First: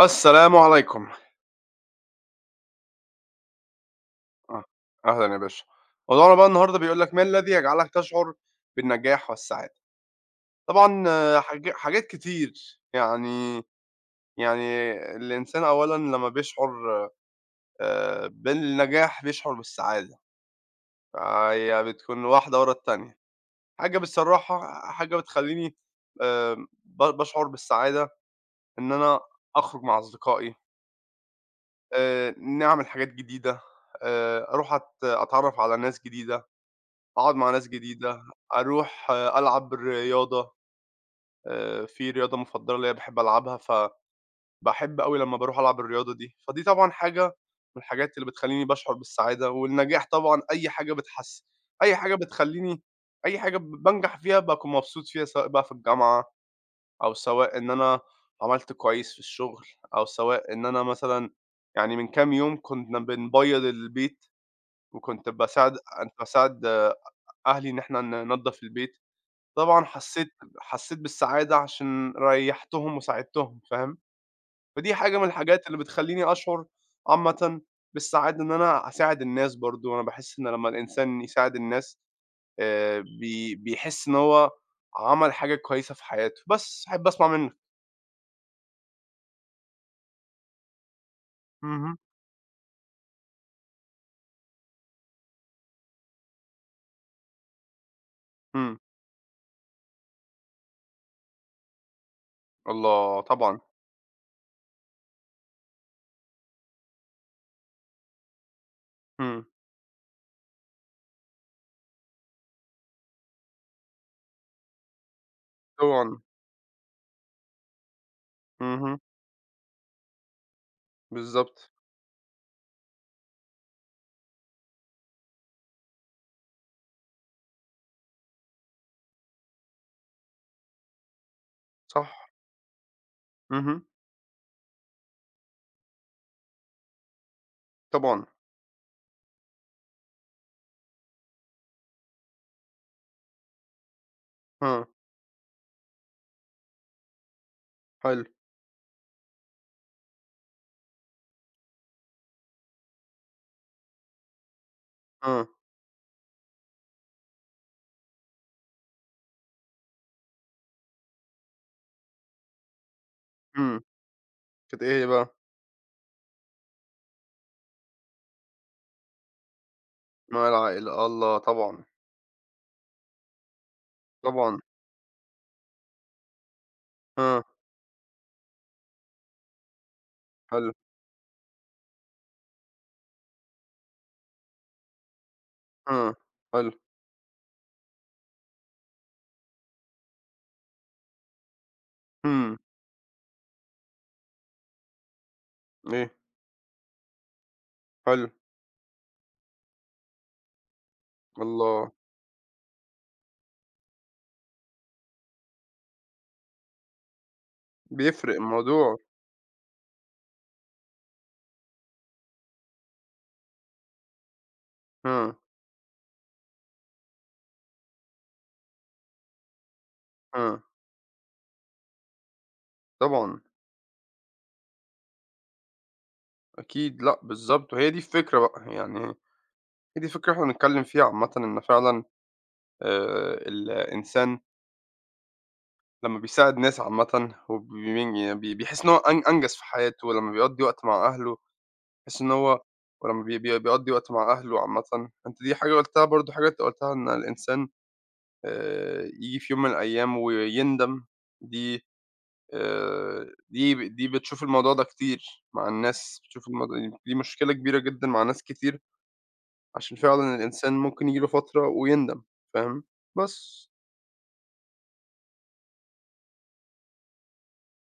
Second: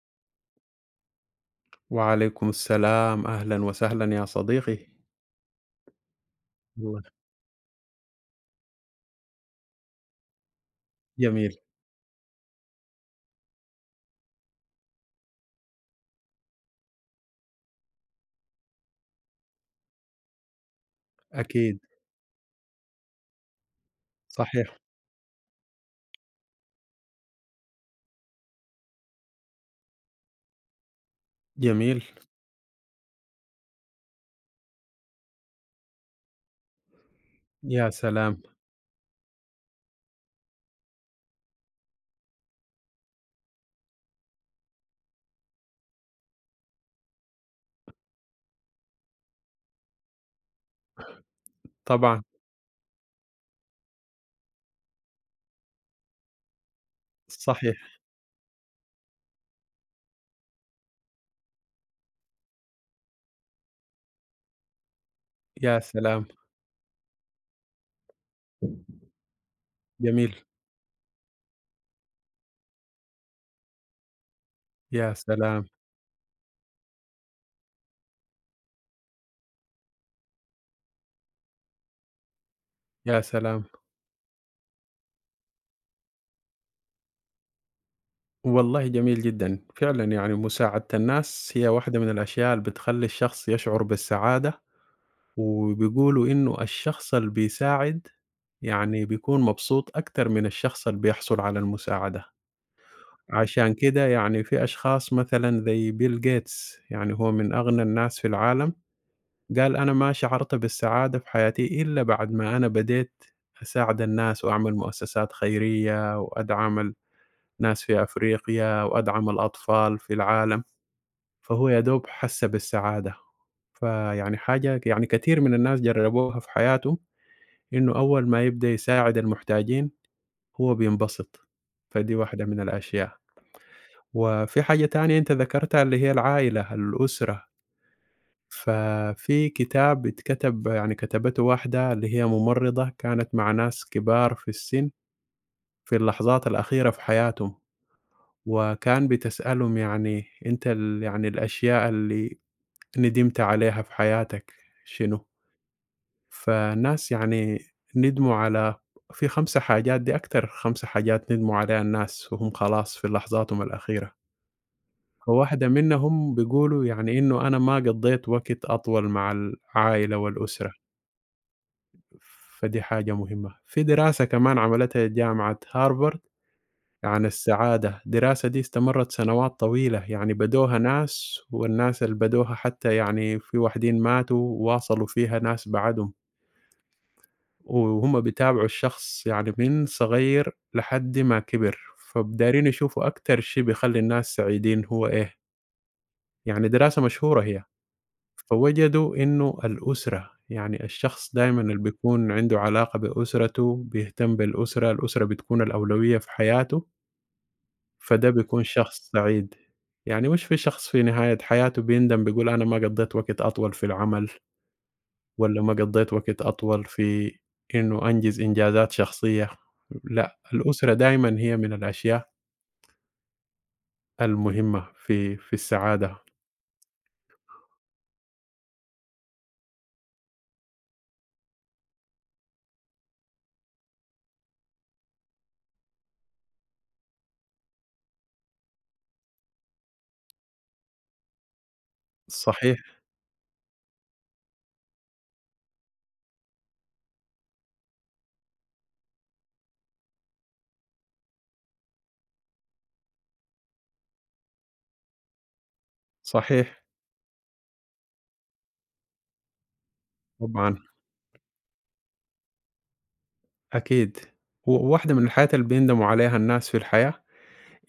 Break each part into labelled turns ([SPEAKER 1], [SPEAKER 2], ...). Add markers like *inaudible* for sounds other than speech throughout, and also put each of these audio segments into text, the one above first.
[SPEAKER 1] السلام عليكم.
[SPEAKER 2] وعليكم السلام، أهلًا وسهلًا يا
[SPEAKER 1] أه،
[SPEAKER 2] صديقي.
[SPEAKER 1] أهلًا يا باشا. موضوعنا بقى النهارده بيقول
[SPEAKER 2] والله
[SPEAKER 1] لك: "ما الذي يجعلك تشعر بالنجاح والسعادة؟" طبعًا
[SPEAKER 2] جميل،
[SPEAKER 1] حاجات كتير، يعني الإنسان أولًا لمّا بيشعر بالنجاح بيشعر بالسعادة،
[SPEAKER 2] أكيد،
[SPEAKER 1] فهي بتكون واحدة ورا التانية.
[SPEAKER 2] صحيح،
[SPEAKER 1] بصراحة حاجة بتخلّيني آمم ب باشعر بالسعادة إن أنا أخرج مع أصدقائي،
[SPEAKER 2] جميل،
[SPEAKER 1] نعمل حاجات جديدة، أروح أتعرّف على ناس جديدة. أقعد مع ناس
[SPEAKER 2] يا
[SPEAKER 1] جديدة،
[SPEAKER 2] سلام،
[SPEAKER 1] أروح ألعب رياضة، في رياضة مُفضّلة ليّا باحب ألعبها، فباحب أوي لمّا باروح ألعب الرياضة دي، فدي طبعًا حاجة من الحاجات اللي بتخلّيني باشعُر بالسعادة والنجاح. طبعًا أي حاجة
[SPEAKER 2] طبعًا،
[SPEAKER 1] بتخلّيني أي حاجة ب بانجح فيها باكون مبسوط فيها، سواء بقى في الجامعة أو سواء إن أنا
[SPEAKER 2] صحيح،
[SPEAKER 1] عملت كويس في الشغل أو سواء إن أنا مثلًا يعني من كام يوم كُنّا بنبيّض البيت، وكنت باساعد
[SPEAKER 2] يا
[SPEAKER 1] أنا كنت
[SPEAKER 2] سلام،
[SPEAKER 1] باساعد أهلي إن إحنا ننضّف البيت. طبعًا حسّيت
[SPEAKER 2] جميل،
[SPEAKER 1] حسّيت بالسعادة عشان ريّحتهم وساعدتهم، فاهم؟ فدي
[SPEAKER 2] يا
[SPEAKER 1] حاجة من الحاجات
[SPEAKER 2] سلام،
[SPEAKER 1] اللي بتخلّيني أشعر عامةً بالسعادة. إن أنا أساعد الناس برضه، أنا باحس إن لمّا الإنسان يساعد الناس
[SPEAKER 2] يا
[SPEAKER 1] بي
[SPEAKER 2] سلام،
[SPEAKER 1] بيحس إن هو عمل حاجة كويسة في حياته، بس أحب أسمع منّك.
[SPEAKER 2] والله جميل جدًا، فعلًا يعني مساعدة الناس هي
[SPEAKER 1] اهم.
[SPEAKER 2] واحدة من الأشياء اللي بتخلّي الشخص يشعر بالسعادة، وبيقولوا إنه الشخص اللي بيساعد
[SPEAKER 1] إمم.
[SPEAKER 2] يعني بيكون مبسوط أكتر من الشخص اللي بيحصل على المساعدة.
[SPEAKER 1] الله! طبعًا.
[SPEAKER 2] عشان كده يعني في أشخاص مثلًا زي بيل غيتس، يعني هو من أغنى الناس في العالم،
[SPEAKER 1] إمم.
[SPEAKER 2] قال: "أنا ما شعرت بالسعادة في حياتي إلا بعد ما أنا بديت أساعد الناس وأعمل مؤسسات
[SPEAKER 1] طبعًا.
[SPEAKER 2] خيرية وأدعم الناس في أفريقيا
[SPEAKER 1] اهم.
[SPEAKER 2] وأدعم الأطفال في العالم." فهو
[SPEAKER 1] بالضبط.
[SPEAKER 2] يا دوب حس بالسعادة. فيعني حاجة يعني كتير من الناس جربوها في حياتهم، إنه أول ما يبدأ يساعد المحتاجين هو بينبسط.
[SPEAKER 1] صح.
[SPEAKER 2] فدي واحدة من الأشياء.
[SPEAKER 1] اهم.
[SPEAKER 2] وفي حاجة تانية أنت ذكرتها اللي هي العائلة، الأسرة،
[SPEAKER 1] طبعًا.
[SPEAKER 2] ففي كتاب اتكتب يعني كتبته واحدة اللي هي ممرضة كانت مع ناس كبار في
[SPEAKER 1] آه.
[SPEAKER 2] السن في اللحظات الأخيرة في حياتهم،
[SPEAKER 1] حلو.
[SPEAKER 2] وكان بتسألهم يعني أنت يعني الأشياء اللي ندمت عليها في حياتك شنو؟
[SPEAKER 1] آه.
[SPEAKER 2] فالناس يعني ندموا في 5 حاجات، دي أكتر 5 حاجات ندموا عليها الناس وهم خلاص في لحظاتهم
[SPEAKER 1] إمم.
[SPEAKER 2] الأخيرة.
[SPEAKER 1] كانت إيه هي بقى؟
[SPEAKER 2] وواحدة منهم بيقولوا يعني إنه أنا ما قضيت وقت أطول مع العائلة
[SPEAKER 1] مع
[SPEAKER 2] والأسرة،
[SPEAKER 1] العائلة، الله! طبعًا.
[SPEAKER 2] فدي حاجة مهمة. في دراسة كمان
[SPEAKER 1] طبعًا.
[SPEAKER 2] عملتها جامعة هارفارد عن
[SPEAKER 1] آه.
[SPEAKER 2] السعادة، الدراسة دي استمرت سنوات طويلة، يعني
[SPEAKER 1] حلو.
[SPEAKER 2] بدوها ناس والناس اللي بدوها حتى يعني في واحدين ماتوا وواصلوا فيها ناس بعدهم،
[SPEAKER 1] إمم. حلو.
[SPEAKER 2] وهم بيتابعوا الشخص يعني من صغير لحد ما كبر،
[SPEAKER 1] إمم.
[SPEAKER 2] فدايرين يشوفوا أكتر شي بيخلي الناس سعيدين هو إيه،
[SPEAKER 1] إيه؟
[SPEAKER 2] يعني دراسة مشهورة هي.
[SPEAKER 1] حلو.
[SPEAKER 2] فوجدوا إنه الأسرة، يعني الشخص دايمًا اللي
[SPEAKER 1] الله!
[SPEAKER 2] بيكون عنده علاقة بأسرته، بيهتم بالأسرة، الأسرة بتكون الأولوية في حياته، فده
[SPEAKER 1] بيفرق
[SPEAKER 2] بيكون
[SPEAKER 1] الموضوع.
[SPEAKER 2] شخص سعيد. يعني مش في شخص في نهاية حياته بيندم بيقول أنا ما قضيت وقت أطول في العمل،
[SPEAKER 1] إمم.
[SPEAKER 2] والّا ما قضيت وقت أطول في إنه أنجز إنجازات شخصية، لأ،
[SPEAKER 1] إمم.
[SPEAKER 2] الأسرة دايمًا هي من الأشياء
[SPEAKER 1] طبعًا.
[SPEAKER 2] المهمة في السعادة.
[SPEAKER 1] أكيد، لأ بالضبط، وهي دي الفكرة بقى، يعني هي دي الفكرة اللي إحنا بنتكلم فيها عامةً. إن فعلًا الإنسان لمّا بيساعد ناس عامةً وبي بي بيحس إن هو أنجز في حياته، ولمّا بيقضّي وقت مع أهله بيحس إن هو،
[SPEAKER 2] صحيح،
[SPEAKER 1] ولمّا بي بي بيقضّي وقت مع أهله عامةً. أنت دي حاجة قُلتها برضه حاجة أنت قُلتها إن الإنسان ييجي في يوم من الأيام ويندم. دي دي دي بتشوف الموضوع ده كتير مع الناس، بتشوف الموضوع
[SPEAKER 2] صحيح،
[SPEAKER 1] دي مشكلة كبيرة جدًا مع ناس كتير، عشان فعلًا الإنسان
[SPEAKER 2] طبعًا.
[SPEAKER 1] ممكن ييجي له فترة ويندم، فاهم؟ بس.
[SPEAKER 2] أكيد. واحدة من الحاجات اللي بيندموا عليها الناس في الحياة،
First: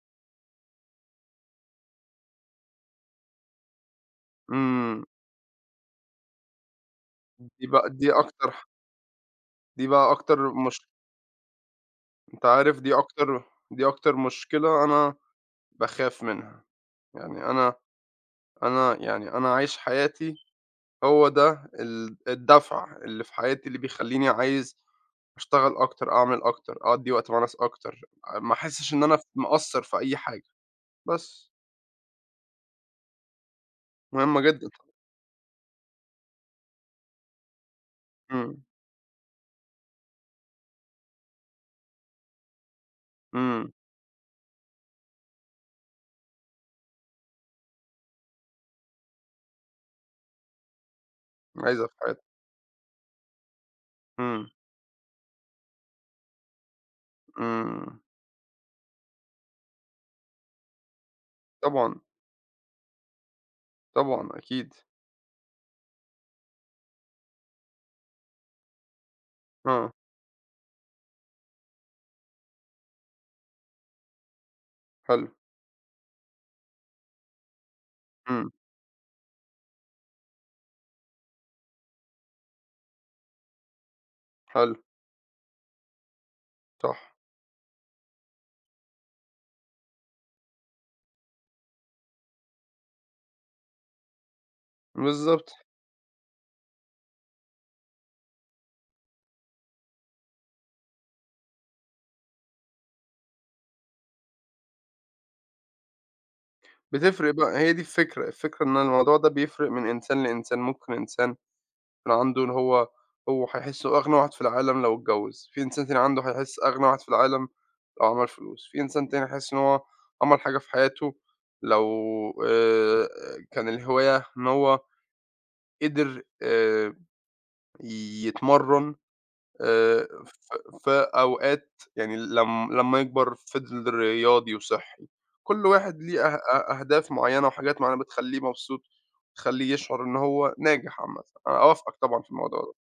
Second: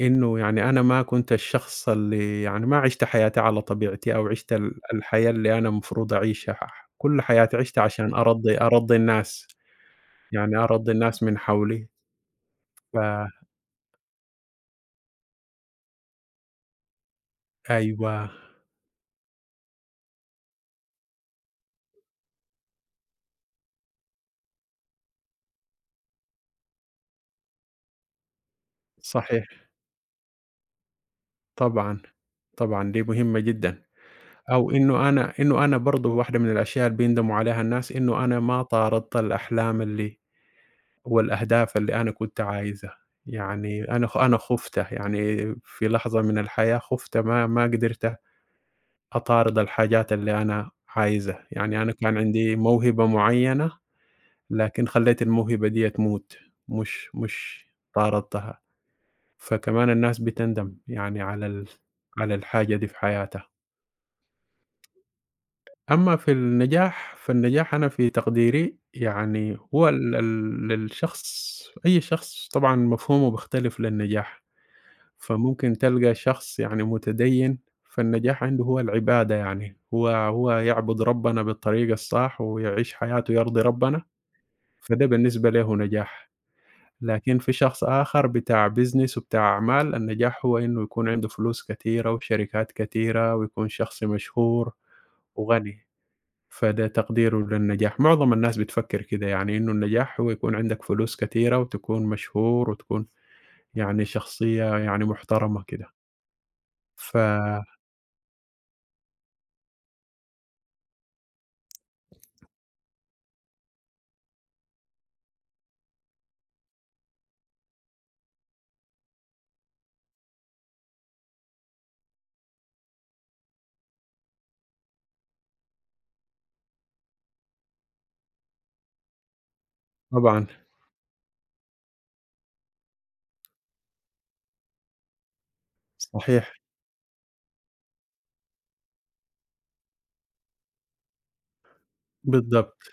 [SPEAKER 2] إنه يعني أنا ما كنت الشخص اللي يعني ما عِشت حياتي على طبيعتي أو عِشت
[SPEAKER 1] إمم.
[SPEAKER 2] الحياة اللي أنا المفروض أعيشها، كل حياتي
[SPEAKER 1] دي
[SPEAKER 2] عِشتها
[SPEAKER 1] بقى دي
[SPEAKER 2] عشان
[SPEAKER 1] أكتر
[SPEAKER 2] أرضّي
[SPEAKER 1] ح
[SPEAKER 2] أرضّي الناس،
[SPEAKER 1] دي بقى أكتر
[SPEAKER 2] يعني
[SPEAKER 1] مش
[SPEAKER 2] أرضّي الناس من حوْلي
[SPEAKER 1] أنت عارف، دي
[SPEAKER 2] ف
[SPEAKER 1] أكتر دي أكتر مشكلة أنا باخاف منها. يعني
[SPEAKER 2] أيوه،
[SPEAKER 1] أنا عايش حياتي، هو ده الدفع اللي في حياتي اللي بيخلّيني عايز أشتغل أكتر، أعمل أكتر، أقضّي وقت مع ناس أكتر، ما أحسّش إن أنا
[SPEAKER 2] صحيح،
[SPEAKER 1] مقصّر في أي حاجة، بس.
[SPEAKER 2] طبعًا، طبعًا دي مهمة جدًا.
[SPEAKER 1] مهمة جدًا.
[SPEAKER 2] أو إنه أنا إنه أنا برضه واحدة من الأشياء اللي بيندموا عليها الناس، إنه أنا
[SPEAKER 1] إمم.
[SPEAKER 2] ما طاردت الأحلام اللي والأهداف اللي أنا كنت عايزها،
[SPEAKER 1] إمم.
[SPEAKER 2] يعني أنا خُفت يعني في لحظة من الحياة خُفت ما قدرت أطارد الحاجات اللي أنا عايزها، يعني
[SPEAKER 1] عايزها
[SPEAKER 2] أنا
[SPEAKER 1] في
[SPEAKER 2] كان
[SPEAKER 1] حياتي.
[SPEAKER 2] عندي موهبة معيّنة،
[SPEAKER 1] إمم.
[SPEAKER 2] لكن خلّيت الموهبة ديّة تموت، مش
[SPEAKER 1] إمم.
[SPEAKER 2] طاردتها، فكمان الناس بتندم يعني
[SPEAKER 1] طبعًا.
[SPEAKER 2] على الحاجة دي في حياتها.
[SPEAKER 1] طبعًا أكيد.
[SPEAKER 2] أمّا في النجاح، فالنجاح أنا في تقديري يعني هو
[SPEAKER 1] آه.
[SPEAKER 2] ال ال الشخص أي شخص طبعًا مفهومه بيختلف للنجاح.
[SPEAKER 1] حلو.
[SPEAKER 2] فممكن تلقى شخص يعني متدين، فالنجاح
[SPEAKER 1] إمم.
[SPEAKER 2] عنده هو العبادة يعني، هو يعبد ربنا بالطريقة الصح ويعيش حياته يرضي ربنا،
[SPEAKER 1] حلو.
[SPEAKER 2] فده بالنسبة له نجاح.
[SPEAKER 1] صح.
[SPEAKER 2] لكن في شخص آخر بتاع business وبتاع أعمال، النجاح هو إنه يكون عنده فلوس كتيرة وشركات كتيرة ويكون شخص مشهور
[SPEAKER 1] بالضبط.
[SPEAKER 2] وغني، فده تقديره للنجاح. معظم الناس بتفكر كده يعني إنه النجاح هو يكون عندك فلوس كتيرة وتكون مشهور وتكون يعني شخصية يعني محترمة كده. ف
[SPEAKER 1] بتفرق بقى، هي دي الفكرة، الفكرة إن الموضوع ده بيفرق من إنسان لإنسان. ممكن إنسان كان عنده إن هو هيحس أغنى واحد في العالم لو اتجوّز، في إنسان تاني عنده هيحس أغنى واحد في العالم لو عمل فلوس، في إنسان تاني هيحس إن هو عمل حاجة في حياته لو آآ كان الهواية إن هو قدر يتمرّن
[SPEAKER 2] طبعًا،
[SPEAKER 1] ف في أوقات، يعني لم لمّا يكبر فضل رياضي وصحّي. كل واحد ليه أه
[SPEAKER 2] صحيح،
[SPEAKER 1] أ أهداف معيّنة وحاجات معيّنة بتخلّيه مبسوط، بتخلّيه يشعر إن هو ناجح عامةً. أنا أوافقك طبعًا في الموضوع ده.
[SPEAKER 2] بالضبط،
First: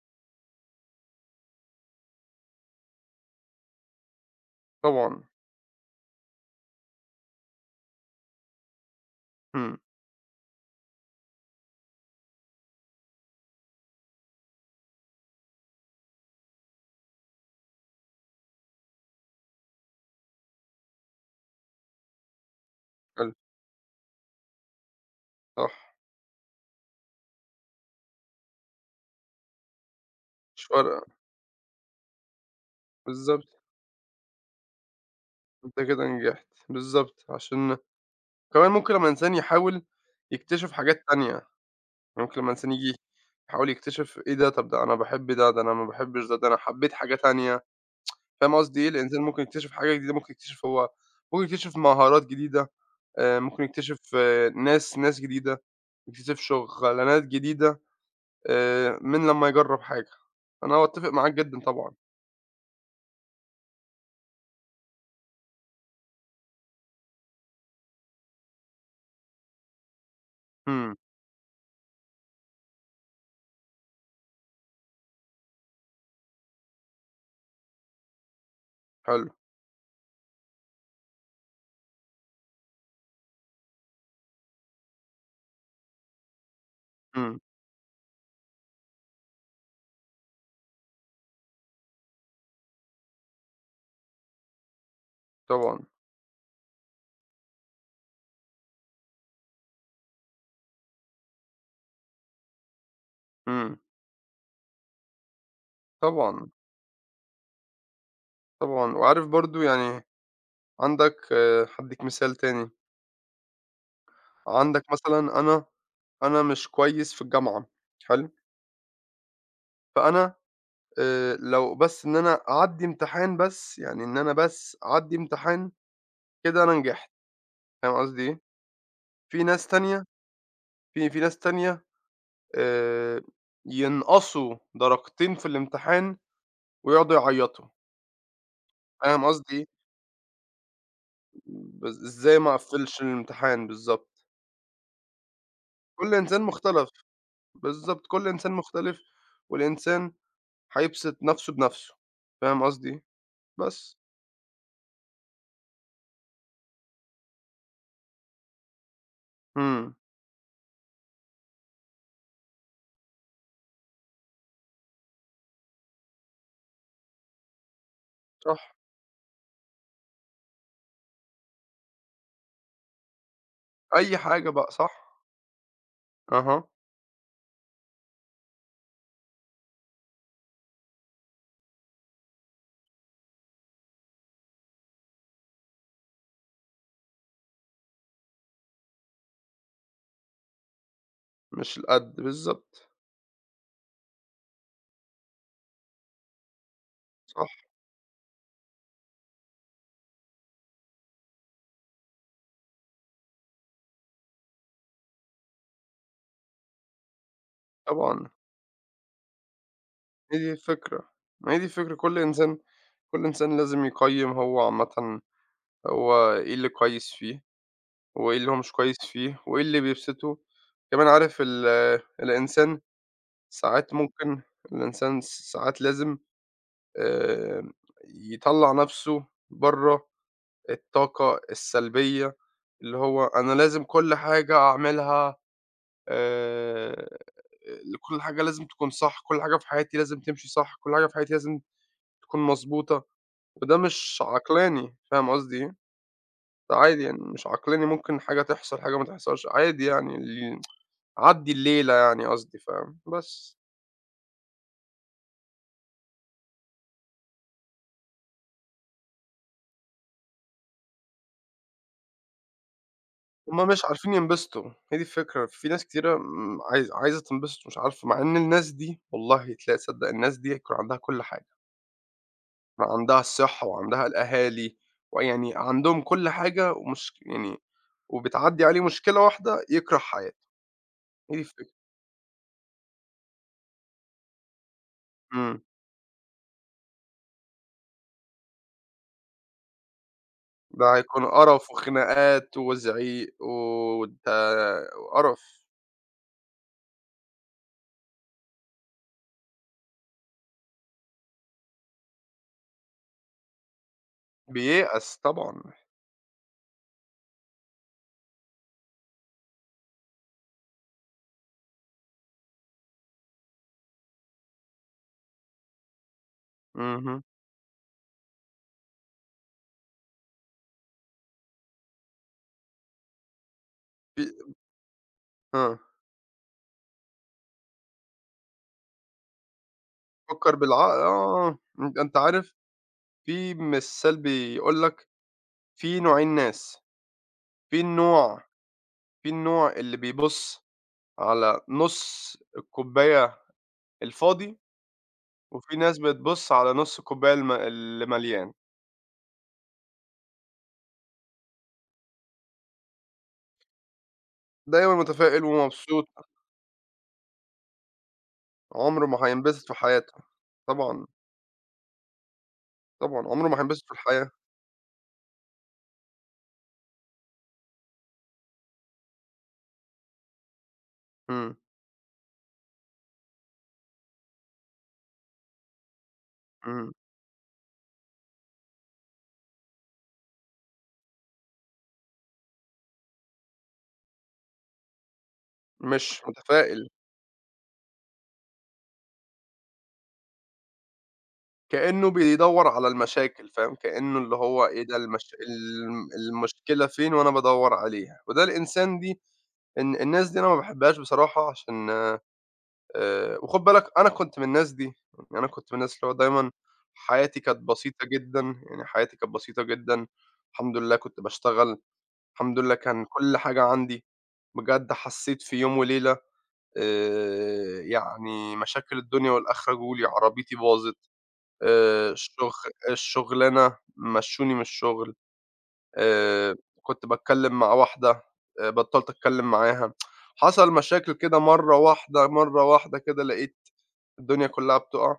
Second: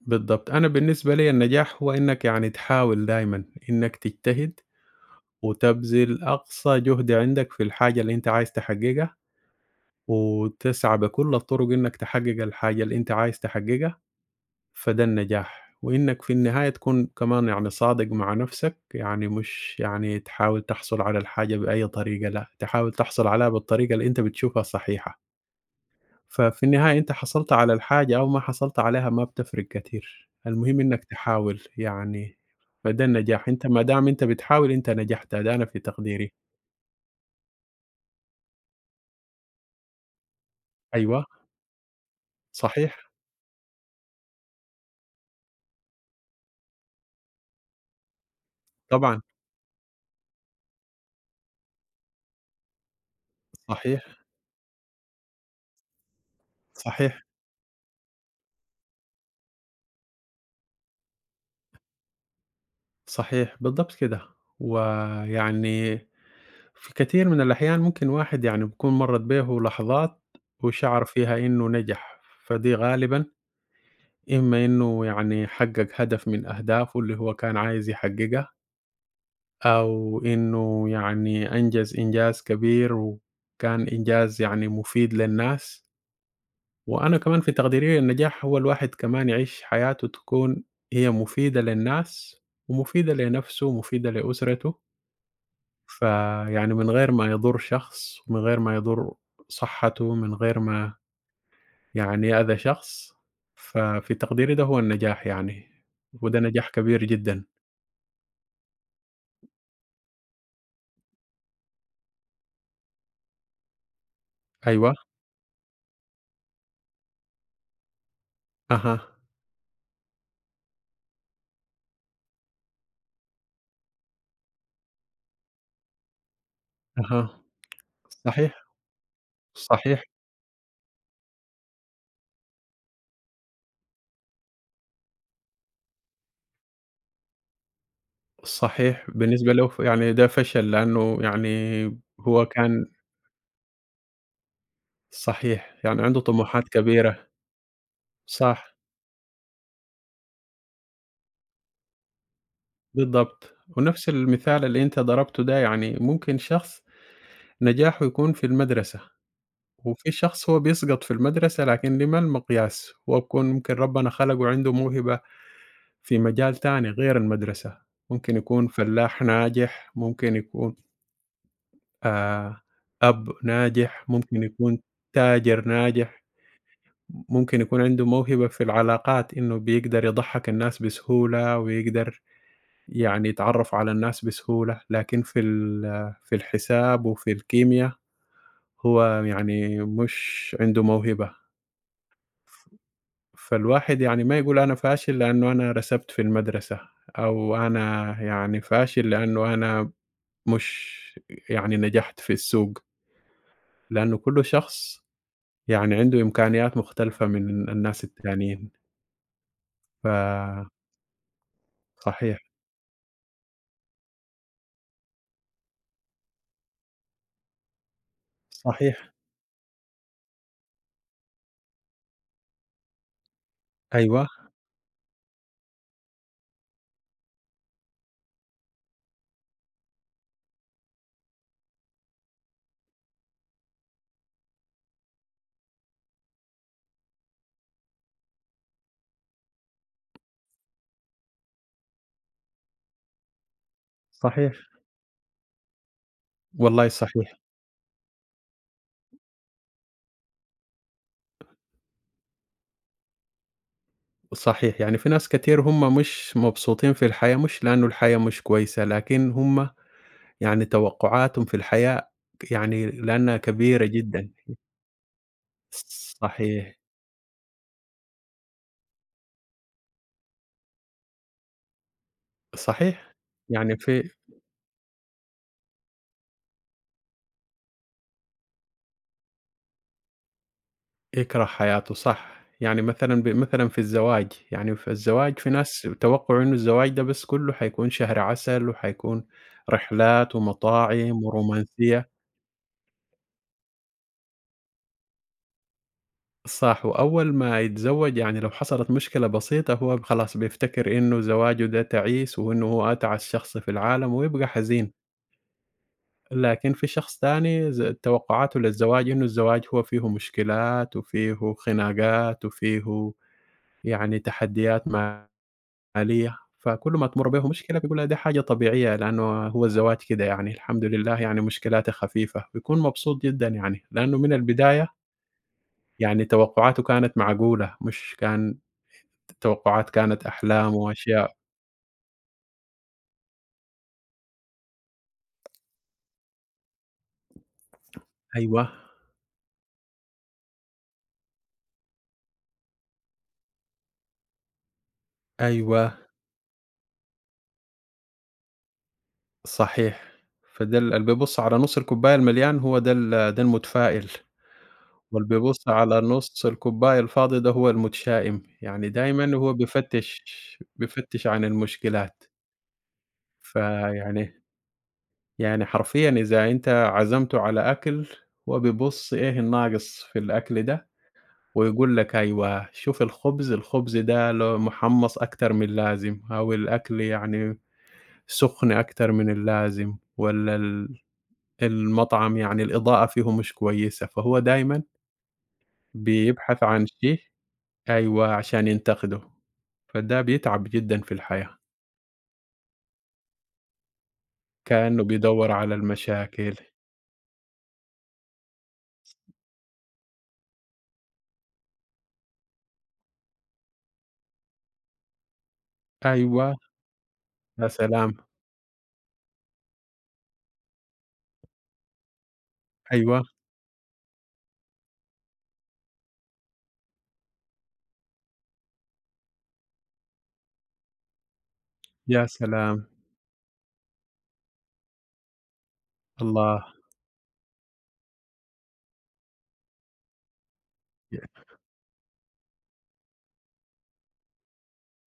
[SPEAKER 2] بالضبط. أنا بالنسبة لي النجاح هو إنك يعني تحاول دايمًا، إنك تجتهد
[SPEAKER 1] طبعًا.
[SPEAKER 2] وتبذل أقصى جهد عندك في الحاجة اللي أنت عايز تحققها،
[SPEAKER 1] إمم.
[SPEAKER 2] وتسعى بكل الطرق إنك تحقق الحاجة اللي أنت عايز تحققها، فده النجاح. وإنك في النهاية تكون كمان يعني صادق مع نفسك، يعني مش يعني تحاول تحصل على الحاجة بأي طريقة، لأ، تحاول تحصل
[SPEAKER 1] حلو.
[SPEAKER 2] عليها بالطريقة اللي أنت بتشوفها صحيحة.
[SPEAKER 1] صح.
[SPEAKER 2] ففي النهاية أنت حصلت على الحاجة أو ما حصلت عليها ما بتفرق كتير،
[SPEAKER 1] مش
[SPEAKER 2] المهم
[SPEAKER 1] فارقة.
[SPEAKER 2] إنك تحاول يعني، فده
[SPEAKER 1] بالضبط،
[SPEAKER 2] النجاح، أنت ما دام أنت بتحاول أنت نجحت، ده أنا
[SPEAKER 1] أنت
[SPEAKER 2] في
[SPEAKER 1] كده
[SPEAKER 2] تقديري.
[SPEAKER 1] نجحت، بالضبط، عشان كمان ممكن لمّا الإنسان يحاول يكتشف حاجات
[SPEAKER 2] أيوه،
[SPEAKER 1] تانية، ممكن لمّا الإنسان ييجي
[SPEAKER 2] صحيح،
[SPEAKER 1] يحاول يكتشف إيه ده، طب ده أنا باحب ده، ده أنا ما باحبش ده، ده أنا حبيت حاجة تانية، فاهم قصدي إيه؟
[SPEAKER 2] طبعًا،
[SPEAKER 1] الإنسان ممكن يكتشف حاجة جديدة، ممكن يكتشف مهارات جديدة، ممكن يكتشف
[SPEAKER 2] صحيح،
[SPEAKER 1] ناس جديدة، يكتشف
[SPEAKER 2] صحيح،
[SPEAKER 1] شغلانات جديدة، من لمّا يجرب حاجة. أنا أتفق معاك جدًا طبعًا.
[SPEAKER 2] صحيح، بالضبط كده، ويعني في كثير من الأحيان ممكن واحد يعني بيكون مرّت به لحظات
[SPEAKER 1] إمم.
[SPEAKER 2] وشعر فيها إنه نجح، فدي غالبًا إما إنه يعني حقق هدف من أهدافه اللي هو كان عايز يحققها
[SPEAKER 1] حلو.
[SPEAKER 2] أو إنه يعني أنجز إنجاز كبير وكان إنجاز يعني مفيد للناس، وأنا
[SPEAKER 1] إمم.
[SPEAKER 2] كمان في تقديري النجاح هو الواحد كمان يعيش حياته تكون هي مفيدة للناس ومفيدة لنفسه ومفيدة لأسرته،
[SPEAKER 1] طبعًا.
[SPEAKER 2] فيعني من غير ما يضر شخص، من غير ما يضر صحته، من غير ما يعني يأذى شخص،
[SPEAKER 1] إمم.
[SPEAKER 2] ففي تقديري ده هو النجاح يعني، وده
[SPEAKER 1] طبعًا.
[SPEAKER 2] نجاح كبير جدًا.
[SPEAKER 1] طبعًا، وعارف برضه يعني عندك، هادّيك مثال تاني، عندك
[SPEAKER 2] أيوه،
[SPEAKER 1] مثلًا أنا مش كويس في الجامعة، حلو،
[SPEAKER 2] أها،
[SPEAKER 1] فأنا لو بس إن أنا أعدّي امتحان بس، يعني إن أنا بس أعدّي امتحان، كده أنا نجحت،
[SPEAKER 2] أها،
[SPEAKER 1] فاهم قصدي إيه؟
[SPEAKER 2] صحيح،
[SPEAKER 1] في ناس
[SPEAKER 2] صحيح.
[SPEAKER 1] تانية في ناس تانية آآ، ينقصوا درجتين في الامتحان ويقعدوا يعيّطوا،
[SPEAKER 2] صحيح،
[SPEAKER 1] فاهم
[SPEAKER 2] بالنسبة
[SPEAKER 1] قصدي إيه؟
[SPEAKER 2] له يعني ده فشل لأنه يعني
[SPEAKER 1] إزاي
[SPEAKER 2] هو
[SPEAKER 1] ما
[SPEAKER 2] كان
[SPEAKER 1] أقفّلش الامتحان بالضبط.
[SPEAKER 2] صحيح، يعني
[SPEAKER 1] كل
[SPEAKER 2] عنده
[SPEAKER 1] إنسان
[SPEAKER 2] طموحات
[SPEAKER 1] مختلف.
[SPEAKER 2] كبيرة،
[SPEAKER 1] بالضبط، كل إنسان
[SPEAKER 2] صح،
[SPEAKER 1] مختلف، والإنسان هيبسط نَفْسه بنَفْسه، فاهم قصدي؟
[SPEAKER 2] بالضبط،
[SPEAKER 1] بس.
[SPEAKER 2] ونفس المثال اللي أنت ضربته ده يعني ممكن شخص نجاحه يكون في المدرسة،
[SPEAKER 1] إمم.
[SPEAKER 2] وفي شخص هو بيسقط في المدرسة لكن لما المقياس؟ هو بيكون ممكن ربنا خلقه عنده موهبة في مجال تاني غير المدرسة، ممكن
[SPEAKER 1] صح.
[SPEAKER 2] يكون فلاح ناجح، ممكن يكون آآ، أب ناجح،
[SPEAKER 1] أي
[SPEAKER 2] ممكن
[SPEAKER 1] حاجة بقى.
[SPEAKER 2] يكون
[SPEAKER 1] صح.
[SPEAKER 2] تاجر ناجح.
[SPEAKER 1] أها.
[SPEAKER 2] ممكن يكون عنده موهبة في العلاقات، إنه بيقدر يضحّك الناس بسهولة ويقدر يعني يتعرّف على الناس بسهولة، لكن في *hesitation* في الحساب وفي الكيميا هو يعني مش عنده موهبة،
[SPEAKER 1] مش القَد.
[SPEAKER 2] ف
[SPEAKER 1] بالضبط.
[SPEAKER 2] فالواحد يعني ما يقول أنا فاشل لأنه أنا رسبت في المدرسة،
[SPEAKER 1] صح.
[SPEAKER 2] أو أنا يعني فاشل لأنه أنا مش يعني نجحت في السوق، لأنه كل شخص يعني عنده إمكانيات مختلفة من الناس
[SPEAKER 1] طبعًا.
[SPEAKER 2] التانيين،
[SPEAKER 1] هي دي
[SPEAKER 2] ف
[SPEAKER 1] الفكرة، ما هي دي الفكرة، كل
[SPEAKER 2] صحيح.
[SPEAKER 1] إنسان كل إنسان لازم يقيّم هو عامةً هو إيه اللي كويس فيه، وإيه اللي هو مش كويس
[SPEAKER 2] صحيح،
[SPEAKER 1] فيه، وإيه اللي بيبسطه. كمان عارف الإنسان ساعات
[SPEAKER 2] أيوه،
[SPEAKER 1] ممكن الإنسان س ساعات لازم آآ، يطلّع نَفْسه برّه الطاقة السلبية، اللي هو أنا لازم كل حاجة أعملها آآ كل حاجة لازم تكون صح، كل حاجة في حياتي لازم تمشي صح، كل حاجة في حياتي لازم تكون مضبوطة، وده مش
[SPEAKER 2] صحيح،
[SPEAKER 1] عقلاني، فاهم قصدي إيه؟ ده
[SPEAKER 2] والله
[SPEAKER 1] عادي، يعني
[SPEAKER 2] صحيح،
[SPEAKER 1] مش عقلاني ممكن حاجة تحصل، حاجة ما تحصلش، عادي، يعني عدّي الليلة يعني قصدي، فاهم؟ بس.
[SPEAKER 2] صحيح، يعني في ناس كتير هم مش مبسوطين في الحياة مش لأنه الحياة مش كويسة، لكن هم يعني توقعاتهم في الحياة يعني لأنها
[SPEAKER 1] هُم مش
[SPEAKER 2] كبيرة
[SPEAKER 1] عارفين
[SPEAKER 2] جدًا،
[SPEAKER 1] ينبسطوا، هي دي الفكرة، في ناس كتيرة م
[SPEAKER 2] صحيح،
[SPEAKER 1] عايز عايزة تنبسط مش عارفة، مع إن الناس دي والله تلاقي تصدق الناس دي يكون عندها كل حاجة.
[SPEAKER 2] صحيح،
[SPEAKER 1] عندها الصحة
[SPEAKER 2] يعني
[SPEAKER 1] وعندها
[SPEAKER 2] في
[SPEAKER 1] الأهالي، ويعني عندهم كل حاجة ومش يعني، وبتعدّي عليه مشكلة واحدة يكره حياته، هي دي
[SPEAKER 2] يكره
[SPEAKER 1] الفكرة.
[SPEAKER 2] حياته صح، يعني مثلًا مثلًا في الزواج، يعني في الزواج في
[SPEAKER 1] إمم.
[SPEAKER 2] ناس توقعوا إنه الزواج ده بس كله حيكون شهر عسل وحيكون رحلات
[SPEAKER 1] ده هيكون
[SPEAKER 2] ومطاعم
[SPEAKER 1] قرف
[SPEAKER 2] ورومانسية.
[SPEAKER 1] وخناقات وزعيق وقرف.
[SPEAKER 2] صح، وأول ما يتزوّج يعني لو حصلت مشكلة بسيطة هو خلاص بيفتكر إنه زواجه ده تعيس، وإنه هو أتعس شخص في العالم ويبقى حزين،
[SPEAKER 1] بييأس طبعًا.
[SPEAKER 2] لكن في شخص تاني توقعاته للزواج إنه الزواج هو فيه مشكلات وفيه خناقات وفيه يعني تحديات مالية، فكل ما
[SPEAKER 1] اهم.
[SPEAKER 2] تمُر به مشكلة بيقول لها دي حاجة طبيعية لأنه هو الزواج كده يعني الحمد لله يعني مشكلاته خفيفة، بيكون مبسوط جدًا يعني، لأنه
[SPEAKER 1] في
[SPEAKER 2] من البداية
[SPEAKER 1] آه.
[SPEAKER 2] يعني توقعاته كانت معقولة مش كان توقعات كانت
[SPEAKER 1] فكّر
[SPEAKER 2] أحلام
[SPEAKER 1] بالعقل
[SPEAKER 2] وأشياء
[SPEAKER 1] آه. أنت عارف، في مثال بيقول لك في نوعين ناس، في النوع
[SPEAKER 2] أيوه،
[SPEAKER 1] في النوع اللي بيبُص على نُص الكوباية الفاضي، وفي ناس
[SPEAKER 2] أيوه،
[SPEAKER 1] بتبُص على نُص الكوباية اللي مليان،
[SPEAKER 2] صحيح. فده اللي بيبُص على نُص الكوباية المليان هو ده ده المتفائل،
[SPEAKER 1] دايمًا
[SPEAKER 2] واللي
[SPEAKER 1] متفائل
[SPEAKER 2] بيبُص على
[SPEAKER 1] ومبسوط.
[SPEAKER 2] نُص الكوباية الفاضي ده هو المتشائم، يعني
[SPEAKER 1] عمره ما
[SPEAKER 2] دايمًا هو
[SPEAKER 1] هينبسط في حياته.
[SPEAKER 2] بيفتش
[SPEAKER 1] طبعًا.
[SPEAKER 2] بيفتش عن المشكلات.
[SPEAKER 1] طبعًا، عمره ما هينبسط في الحياة.
[SPEAKER 2] فيعني يعني حرفيًا إذا أنت عزمته على أكل، هو بيبُص إيه الناقص في الأكل ده،
[SPEAKER 1] إمم.
[SPEAKER 2] ويقول لك أيوه، شوف الخبز، الخبز ده لو محمّص أكتر من اللازم أو
[SPEAKER 1] إمم.
[SPEAKER 2] الأكل يعني سُخن أكتر من اللازم والّا المطعم يعني الإضاءة فيه مش كويسة، فهو دايمًا
[SPEAKER 1] مش
[SPEAKER 2] بيبحث عن
[SPEAKER 1] متفائل.
[SPEAKER 2] شيء أيوه، عشان ينتقده، فده بيتعب جدًا في الحياة،
[SPEAKER 1] كإنه بيدوّر على المشاكل، فاهم؟ كإنه اللي هو إيه ده،
[SPEAKER 2] كأنه بيدوّر على المشاكل.
[SPEAKER 1] المشكلة فين وأنا بادوّر عليها، وده الإنسان دي، الناس دي أنا ما باحبهاش بصراحة عشان وخُد بالك أنا كنت من الناس دي. يعني أنا كنت من الناس اللي هو دايمًا
[SPEAKER 2] أيوه،
[SPEAKER 1] حياتي كانت
[SPEAKER 2] يا
[SPEAKER 1] بسيطة
[SPEAKER 2] سلام،
[SPEAKER 1] جدًا، يعني حياتي كانت بسيطة جدًا، الحمد لله كنت باشتغل، الحمد لله كان
[SPEAKER 2] أيوه،
[SPEAKER 1] كل حاجة عندي، بجد حسّيت في يوم وليلة يعني مشاكل الدنيا والآخرة جُه لي، عربيتي باظت، آآ
[SPEAKER 2] يا
[SPEAKER 1] الشغ
[SPEAKER 2] سلام،
[SPEAKER 1] الشغلانة مشّوني من الشغل، آآ
[SPEAKER 2] الله،
[SPEAKER 1] كنت باتكلّم مع واحدة، بطّلت أتكلّم معاها، حصل مشاكل
[SPEAKER 2] ي
[SPEAKER 1] كده مرّة واحدة، مرّة واحدة كده لقيت الدنيا كلّها بتُقع،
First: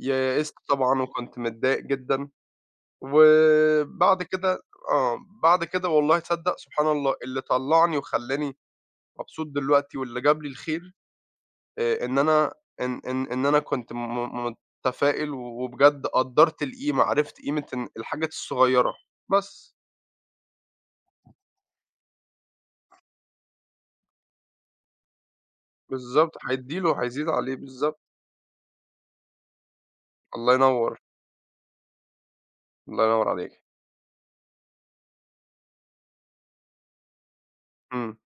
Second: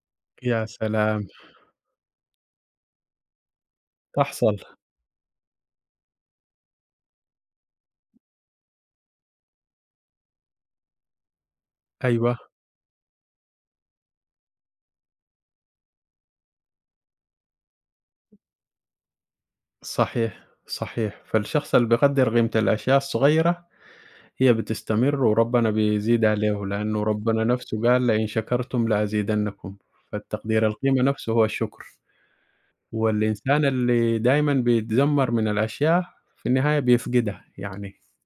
[SPEAKER 1] يأست
[SPEAKER 2] يا
[SPEAKER 1] طبعًا
[SPEAKER 2] سلام،
[SPEAKER 1] وكنت متضايق جدًا. وبعد
[SPEAKER 2] تحصل،
[SPEAKER 1] كده آه، بعد كده والله تصدّق، سبحان الله، اللي طلّعني وخلّاني مبسوط دلوقتي واللي جاب لي الخير، آآ، إن
[SPEAKER 2] أيوه،
[SPEAKER 1] أنا إن أنا كنت متفائل، وبجد قدّرت القيمة، عرفت قيمة إن الحاجات الصغيّرة. بس.
[SPEAKER 2] صحيح، صحيح، فالشخص اللي بيقدّر قيمة الأشياء الصغيرة هي بتستمر وربنا بيزيد
[SPEAKER 1] بالضبط،
[SPEAKER 2] عليه،
[SPEAKER 1] هيدّي له
[SPEAKER 2] لأنه
[SPEAKER 1] هيزيد
[SPEAKER 2] ربنا
[SPEAKER 1] عليه
[SPEAKER 2] نفسه
[SPEAKER 1] بالضبط.
[SPEAKER 2] قال: "لئن شكرتم لأزيدنكم."
[SPEAKER 1] الله
[SPEAKER 2] فالتقدير
[SPEAKER 1] ينوّر.
[SPEAKER 2] القيمة نفسه هو الشكر،
[SPEAKER 1] الله ينوّر عليك.
[SPEAKER 2] والإنسان اللي دايمًا بيتذمر من الأشياء في النهاية بيفقدها يعني،
[SPEAKER 1] إمم.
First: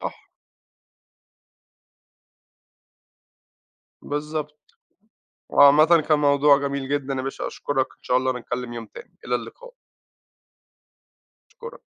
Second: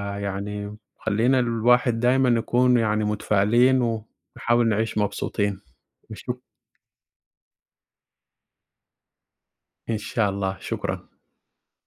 [SPEAKER 1] صح.
[SPEAKER 2] خلّينا الواحد دايمًا نكون يعني متفائلين
[SPEAKER 1] بالضبط.
[SPEAKER 2] ونحاول نعيش مبسوطين.
[SPEAKER 1] وعامةً كان
[SPEAKER 2] وشك
[SPEAKER 1] موضوع جميل جدًا يا باشا، أشكرك، إن شاء الله نتكلم يوم تاني، إلى اللقاء،
[SPEAKER 2] إن شاء الله، شكرًا.
[SPEAKER 1] أشكرك.